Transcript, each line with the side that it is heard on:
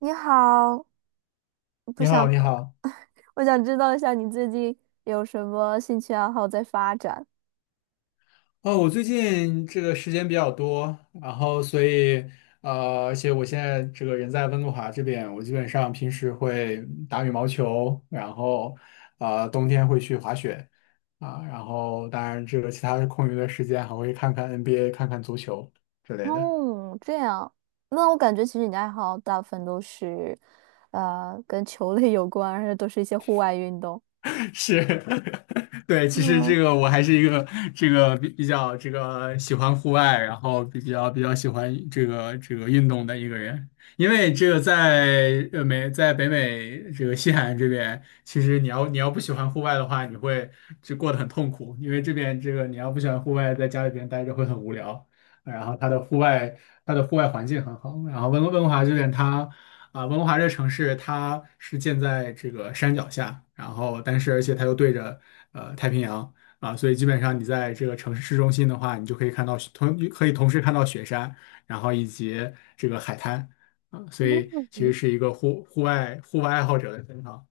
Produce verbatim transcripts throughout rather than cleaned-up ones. right: 你好，不
left: 你好，
right: 想，
left: 你好。
right: 我想知道一下你最近有什么兴趣爱好在发展。
left: 哦，我最近这个时间比较多，然后所以呃，而且我现在这个人在温哥华这边，我基本上平时会打羽毛球，然后呃，冬天会去滑雪。啊，然后当然这个其他空余的时间还会看看 N B A，看看足球之类的。
right: 嗯，这样，那我感觉其实你的爱好大部分都是，呃，跟球类有关，而且都是一些户外运动。
left: 是，对，其实
right: 嗯，
left: 这个我还是一个这个比比较这个喜欢户外，然后比较比较喜欢这个这个运动的一个人，因为这个在呃美在北美这个西海岸这边，其实你要你要不喜欢户外的话，你会就过得很痛苦，因为这边这个你要不喜欢户外，在家里边待着会很无聊。然后它的户外它的户外环境很好，然后温哥温哥华这边它。啊，温哥华这个城市，它是建在这个山脚下，然后但是而且它又对着呃太平洋。啊，所以基本上你在这个城市市中心的话，你就可以看到雪同可以同时看到雪山，然后以及这个海滩。啊，所以其实
right: 嗯
left: 是一个户户外户外爱好者的天堂。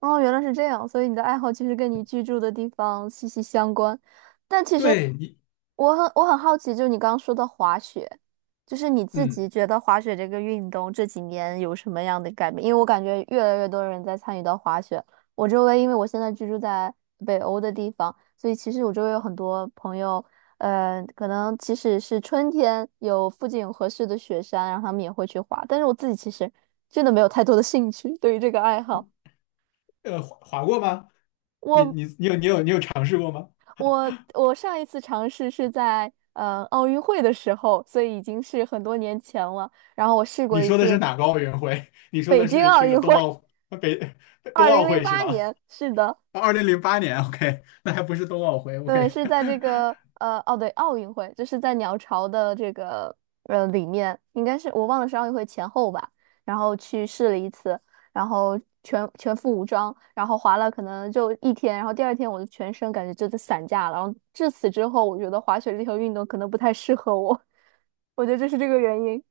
right: 哦，原来是这样，所以你的爱好其实跟你居住的地方息息相关。但其实
left: 对你，
right: 我很我很好奇，就是你刚刚说的滑雪，就是你自
left: 嗯，
right: 己觉得滑雪这个运动这几年有什么样的改变？因为我感觉越来越多人在参与到滑雪。我周围，因为我现在居住在北欧的地方，所以其实我周围有很多朋友，呃，可能即使是春天有附近有合适的雪山，然后他们也会去滑。但是我自己其实真的没有太多的兴趣对于这个爱好。
left: 呃，滑滑过吗？你
right: 我
left: 你你有你有你有尝试过吗？
right: 我我上一次尝试是在呃奥运会的时候，所以已经是很多年前了。然后我试过
left: 你
right: 一
left: 说的是
right: 次
left: 哪个奥运会？你说
right: 北
left: 的
right: 京
left: 是
right: 奥
left: 这个
right: 运会，
left: 冬奥北
right: 二
left: 冬
right: 零
left: 奥
right: 零
left: 会是
right: 八
left: 吗？
right: 年，是的。
left: 二零零八年，OK，那还不是冬奥会
right: 对，
left: ，OK，
right: 是在这个呃，哦对，奥运会就是在鸟巢的这个呃里面，应该是我忘了是奥运会前后吧，然后去试了一次，然后全全副武装，然后滑了可能就一天，然后第二天我的全身感觉就在散架了，然后至此之后，我觉得滑雪这项运动可能不太适合我，我觉得这是这个原因，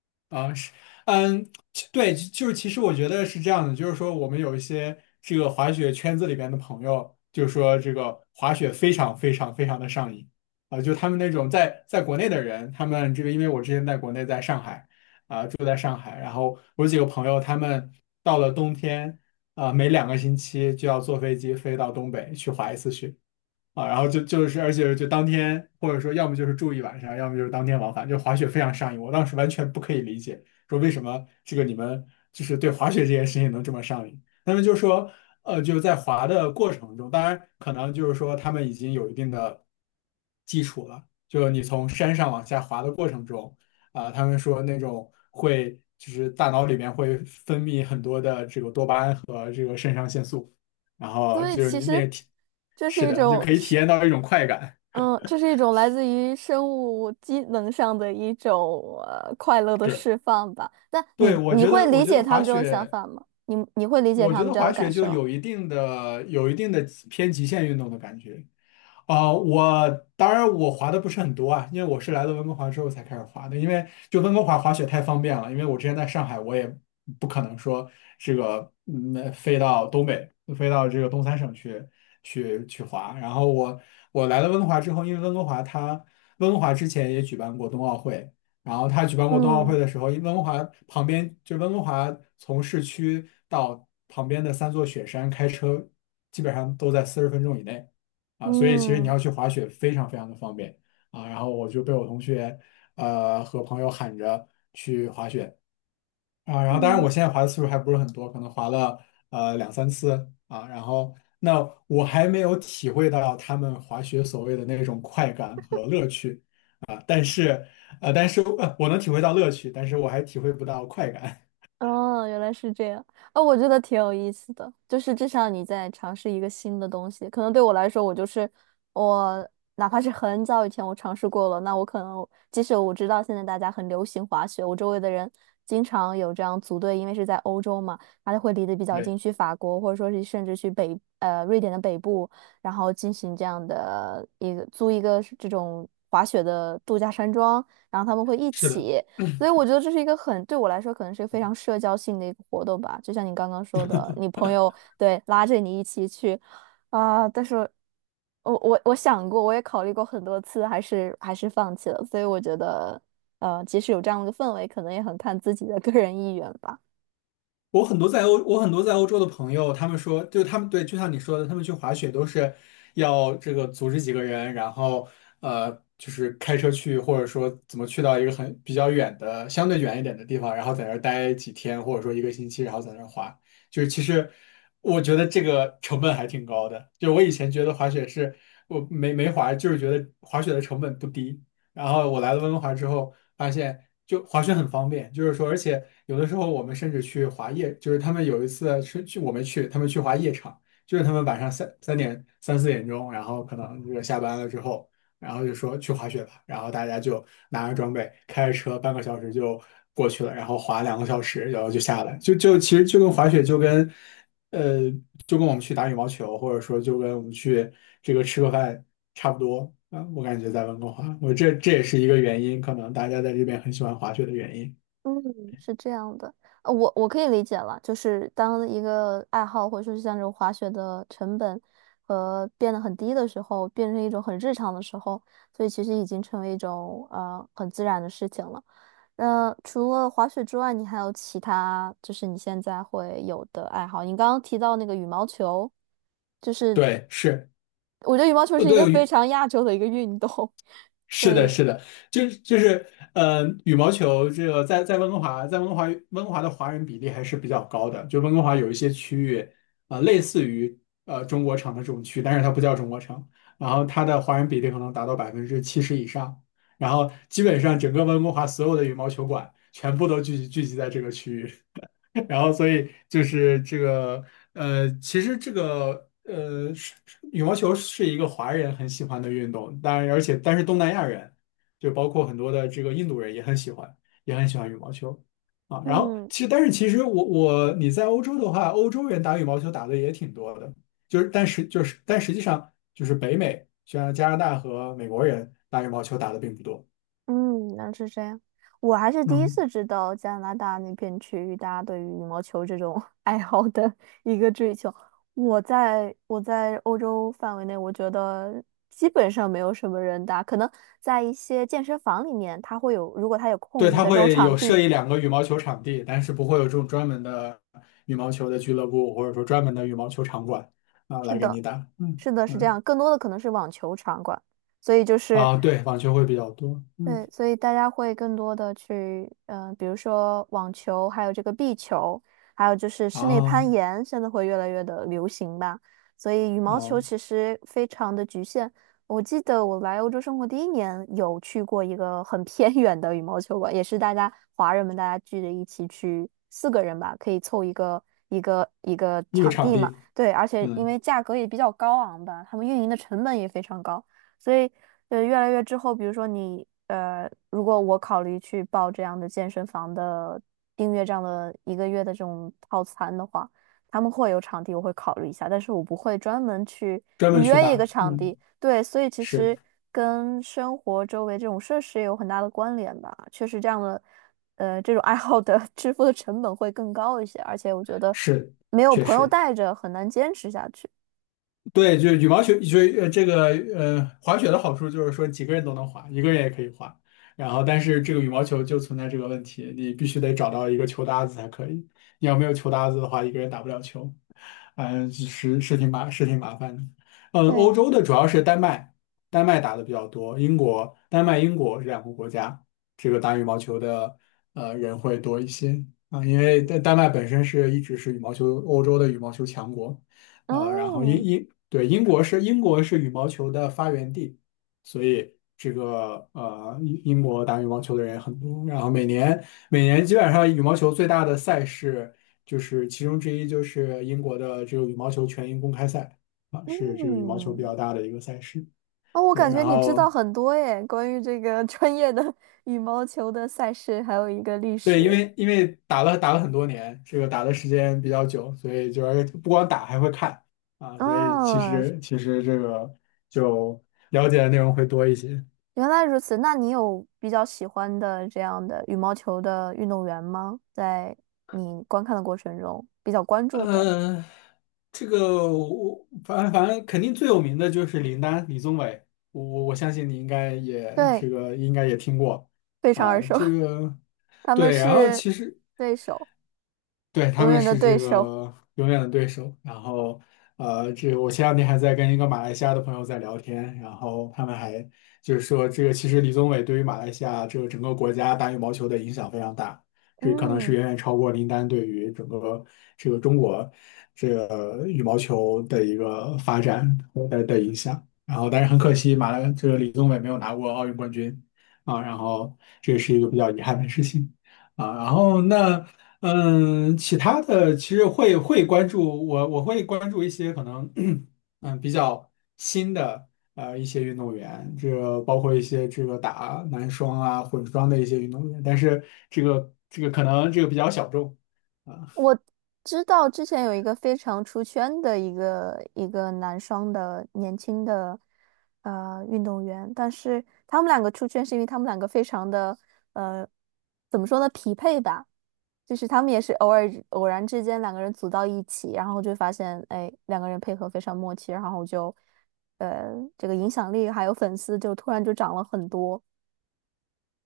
left: 啊是，嗯，其对，就就是其实我觉得是这样的，就是说我们有一些这个滑雪圈子里边的朋友，就说这个滑雪非常非常非常的上瘾。啊，就他们那种在在国内的人，他们这个因为我之前在国内在上海。啊，住在上海，然后我有几个朋友他们到了冬天。啊，每两个星期就要坐飞机飞到东北去滑一次雪。啊，然后就就是而且就当天或者说要么就是住一晚上，要么就是当天往返，就滑雪非常上瘾。我当时完全不可以理解，说为什么这个你们就是对滑雪这件事情能这么上瘾。那么就说，呃，就是在滑的过程中，当然可能就是说他们已经有一定的基础了，就你从山上往下滑的过程中。啊、他们说那种会就是大脑里面会分泌很多的这个多巴胺和这个肾上腺素。然后
right: 所以
left: 就是
right: 其
left: 你
right: 实
left: 那体，
right: 这
left: 是
right: 是一
left: 的，就
right: 种
left: 可以体
right: 是。
left: 验到一种快感。
right: 嗯，这是一种来自于生物机能上的一种呃快乐的
left: 是，
right: 释放吧。那你
left: 对，我
right: 你
left: 觉
right: 会
left: 得，我
right: 理
left: 觉得
right: 解他
left: 滑
right: 们这种想
left: 雪，
right: 法吗？你你会理解
left: 我
right: 他
left: 觉
right: 们
left: 得
right: 这样的
left: 滑雪
right: 感
left: 就
right: 受？
left: 有一定的、有一定的偏极限运动的感觉。啊、我当然我滑的不是很多。啊，因为我是来了温哥华之后才开始滑的。因为就温哥华滑雪太方便了，因为我之前在上海，我也不可能说这个嗯飞到东北，飞到这个东三省去去去滑。然后我我来了温哥华之后，因为温哥华它温哥华之前也举办过冬奥会，然后它举办过冬奥
right: 嗯
left: 会的时候，因为温哥华旁边就温哥华从市区到旁边的三座雪山开车基本上都在四十分钟以内。啊，所以其实你
right: 嗯
left: 要去滑雪非常非常的方便。啊。然后我就被我同学呃和朋友喊着去滑雪。啊。然后当然
right: 嗯。
left: 我现在滑的次数还不是很多，可能滑了呃两三次。啊。然后那我还没有体会到他们滑雪所谓的那种快感和乐趣。啊呃，但是呃我能体会到乐趣，但是我还体会不到快感。
right: 哦，原来是这样。哦，我觉得挺有意思的，就是至少你在尝试一个新的东西。可能对我来说，我就是我，哪怕是很早以前我尝试过了，那我可能即使我知道现在大家很流行滑雪，我周围的人经常有这样组队，因为是在欧洲嘛，他就会离得比 较
left: 对，
right: 近，去法国或者说是甚至去北呃瑞典的北部，然后进行这样的一个租一个这种滑雪的度假山庄，然后他们会一
left: 是的。
right: 起。所以我觉得这是一个很，对我来说可能是一个非常社交性的一个活动吧，就像你刚刚说的，你朋友对拉着你一起去啊、但是我我我想过，我也考虑过很多次，还是还是放弃了。所以我觉得，呃，即使有这样的氛围，可能也很看自己的个人意愿吧。
left: 我很多在欧，我很多在欧洲的朋友，他们说，就他们对，就像你说的，他们去滑雪都是要这个组织几个人，然后呃，就是开车去，或者说怎么去到一个很比较远的、相对远一点的地方，然后在那儿待几天，或者说一个星期，然后在那儿滑。就是其实我觉得这个成本还挺高的。就我以前觉得滑雪是我没没滑，就是觉得滑雪的成本不低。然后我来了温哥华之后，发现就滑雪很方便，就是说，而且有的时候我们甚至去滑夜，就是他们有一次是去我没去，他们去滑夜场，就是他们晚上三三点三四点钟，然后可能就个下班了之后，然后就说去滑雪吧，然后大家就拿着装备开着车半个小时就过去了，然后滑两个小时，然后就下来，就就其实就跟滑雪就跟呃就跟我们去打羽毛球，或者说就跟我们去这个吃个饭差不多。啊，我感觉在温哥华，我这这也是一个原因，可能大家在这边很喜欢滑雪的原因。
right: 嗯，是这样的，呃，我我可以理解了，就是当一个爱好或者说是像这种滑雪的成本和变得很低的时候，变成一种很日常的时候，所以其实已经成为一种呃很自然的事情了。那除了滑雪之外，你还有其他就是你现在会有的爱好？你刚刚提到那个羽毛球，就是
left: 对，是
right: 我觉得羽毛球
left: 呃，
right: 是一个
left: 对，
right: 非
left: 羽
right: 常亚洲的一个运动，所
left: 是的，
right: 以。
left: 是的，就是就是，呃，羽毛球这个在在温哥华，在温哥华温哥华的华人比例还是比较高的。就温哥华有一些区域。啊，类似于呃中国城的这种区，但是它不叫中国城，然后它的华人比例可能达到百分之七十以上，然后基本上整个温哥华所有的羽毛球馆全部都聚集聚集在这个区域。然后所以就是这个呃，其实这个呃，是是羽毛球是一个华人很喜欢的运动，当然而且但是东南亚人就包括很多的这个印度人也很喜欢，也很喜欢羽毛球。啊。然后
right: 嗯。
left: 其实但是其实我我你在欧洲的话，欧洲人打羽毛球打的也挺多的，就是但是就是但实际上就是北美，像加拿大和美国人打羽毛球打的并不多。
right: 嗯，那是这样。我还是第一
left: 嗯。
right: 次知道加拿大那片区域大家对于羽毛球这种 爱好的一个追求。我在我在欧洲范围内，我觉得基本上没有什么人打，可能在一些健身房里面，它会有，如果它有
left: 对，
right: 空余
left: 它
right: 的这种
left: 会
right: 场
left: 有
right: 地，
left: 设一两个羽毛球场地，但是不会有这种专门的羽毛球的俱乐部，或者说专门的羽毛球场馆。啊，
right: 是
left: 来给
right: 的，
left: 你打。嗯
right: 是的，是这
left: 嗯。
right: 样。更多的可能是网球场馆，所以就是。
left: 啊，对，网球会比较多。嗯。
right: 对，所以大家会更多的去，嗯，比如说网球，还有这个壁球，还有就是室内
left: 啊
right: 攀岩，现在会越来越的流行吧。所以羽毛球
left: 哦，
right: 其实非常的局限。我记得我来欧洲生活第一年，有去过一个很偏 远的羽毛球馆，也是大家华人们大家聚着一起去，四个人吧，可以凑一个一个一个
left: 一个
right: 场
left: 场
right: 地嘛。
left: 地，
right: 对，而且因为
left: 嗯，
right: 价格也比较高昂吧，他们运营的成本也非常高。所以对，越来越之后，比如说你呃，如果我考虑去报这样的健身房的订阅这样的一个月的这种套餐的话，他们会有场地，我会考虑一下，但是我不会专门去
left: 专
right: 预
left: 门去
right: 约一个
left: 打。
right: 场
left: 嗯，
right: 地。对，所以其
left: 是
right: 实跟生活周围这种设施也有很大的关联吧。确实，这样的呃这种爱好的 支付的成本会更高一些，而且我觉得
left: 是，
right: 没有
left: 确
right: 朋友
left: 实。
right: 带着很难坚持下去。
left: 对，就羽毛球，就呃这个呃滑雪的好处就是说几个人都能滑，一个人也可以滑。然后，但是这个羽毛球就存在这个问题，你必须得找到一个球搭子才可以。你要没有球搭子的话，一个人打不了球。嗯，是是挺麻是挺麻烦的。嗯，欧
right: 对，
left: 洲的主要是丹麦，丹麦打的比较多，英国、丹麦、英国这两个国家，这个打羽毛球的呃人会多一些。啊，因为丹丹麦本身是一直是羽毛球欧洲的羽毛球强国，呃，然后英
right: 哦，
left: 英对，英国是英国是羽毛球的发源地，所以这个呃英英国打羽毛球的人也很多，然后每年每年基本上羽毛球最大的赛事。就是其中之一就是英国的这个羽毛球全英公开赛。啊，是这个羽毛球比较
right: 嗯。
left: 大的一个赛事。
right: 哦，我
left: 对，
right: 感
left: 然
right: 觉你知道
left: 后
right: 很多耶，关于这个 专业的 羽毛球的赛事，还有一个历
left: 对，因
right: 史。
left: 为因为打了打了很多年，这个打的时间比较久，所以就是不光打还会看。啊，所以其
right: 啊，
left: 实其实这个就了解的内容会多一些。
right: 原来如此。那你有比较喜欢的这样的羽毛球的运动员吗？在你观看的过程中，比较关注的？
left: 呃，这个我反正反正肯定最有名的就是林丹李宗伟，我我我相信你应该也
right: 对，
left: 这个应该也听过。
right: 非常耳
left: 啊，
right: 熟，
left: 这个。
right: 他们
left: 对，然后
right: 是
left: 其实
right: 对手，
left: 对，他
right: 永
left: 们
right: 远的
left: 是
right: 对
left: 这
right: 手。
left: 个永远的对手。然后，呃，这我前两天还在跟一个马来西亚的朋友在聊天，然后他们还就是说，这个其实李宗伟对于马来西亚这个整个国家打羽毛球的影响非常大，这可能是
right: 嗯。
left: 远远超过林丹对于整个这个中国这个羽毛球的一个发展的的影响。然后，但是很可惜，马来这个李宗伟没有拿过奥运冠军。啊，然后这也是一个比较遗憾的事情。啊，然后那嗯，其他的其实会会关注我，我会关注一些可能，嗯，比较新的呃一些运动员，这个包括一些这个打男双啊、混双的一些运动员，但是这个这个可能这个比较小众，
right: 我知道之前有一个非常出圈的一个一个男双的年轻的呃运动员，但是他们两个出圈是因为他们两个非常的呃怎么说呢匹配吧，就是他们也是偶尔偶然之间两个人组到一起，然后就发现哎两个人配合非常默契，然后就呃这个影响力还有粉丝就突然就涨了很多。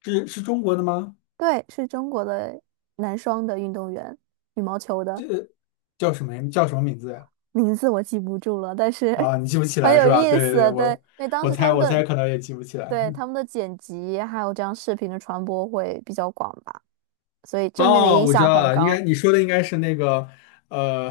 left: 是是中国的吗？
right: 对，是中国的男双的运动员，羽毛球的。
left: 叫什么呀叫什么名字呀？
right: 名字我记不住了，但是
left: 啊，你记不起
right: 很
left: 来
right: 有
left: 是吧？
right: 意
left: 对对对，
right: 思。对，因
left: 我
right: 为当
left: 我
right: 时他
left: 猜
right: 们
left: 我
right: 的
left: 猜可能也记不起来。
right: 对他们的剪辑还有这样视频的传播会比较广吧，所以正面的
left: 哦，
right: 影
left: 我知
right: 响
left: 道
right: 很
left: 了，应该
right: 高。
left: 你说的应该是那个呃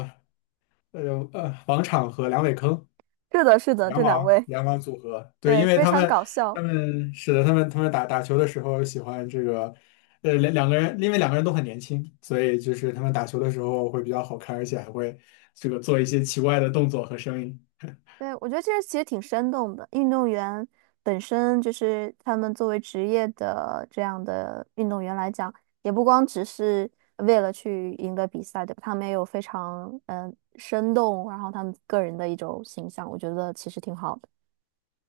left: 呃呃呃王昶和梁伟铿。
right: 是的，是的，
left: 羊
right: 这两
left: 王
right: 位。
left: 羊王组合，对，
right: 对，
left: 因为
right: 非
left: 他
right: 常
left: 们
right: 搞
left: 他
right: 笑。
left: 们是的，他们他们打打球的时候喜欢这个，呃，两两个人，因为两个人都很年轻，所以就是他们打球的时候会比较好看，而且还会这个做一些奇怪的动作和声音。
right: 对，我觉得这个其实挺生动的。运动员本身就是他们作为职业的这样的运动员来讲，也不光只是为了去赢得比赛，对吧？他们也有非常嗯、呃生动，然后他们个人的一种形象，我觉得其实挺好的。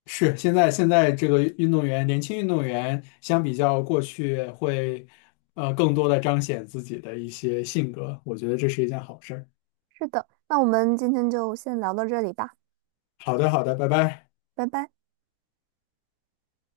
left: 是，现在现在这个运动员，年轻运动员相比较过去会，呃，更多的彰显自己的一些性格，我觉得这是一件好事儿。
right: 是的，那我们今天就先聊到这里吧，
left: 好的，好的，拜拜。
right: 拜拜。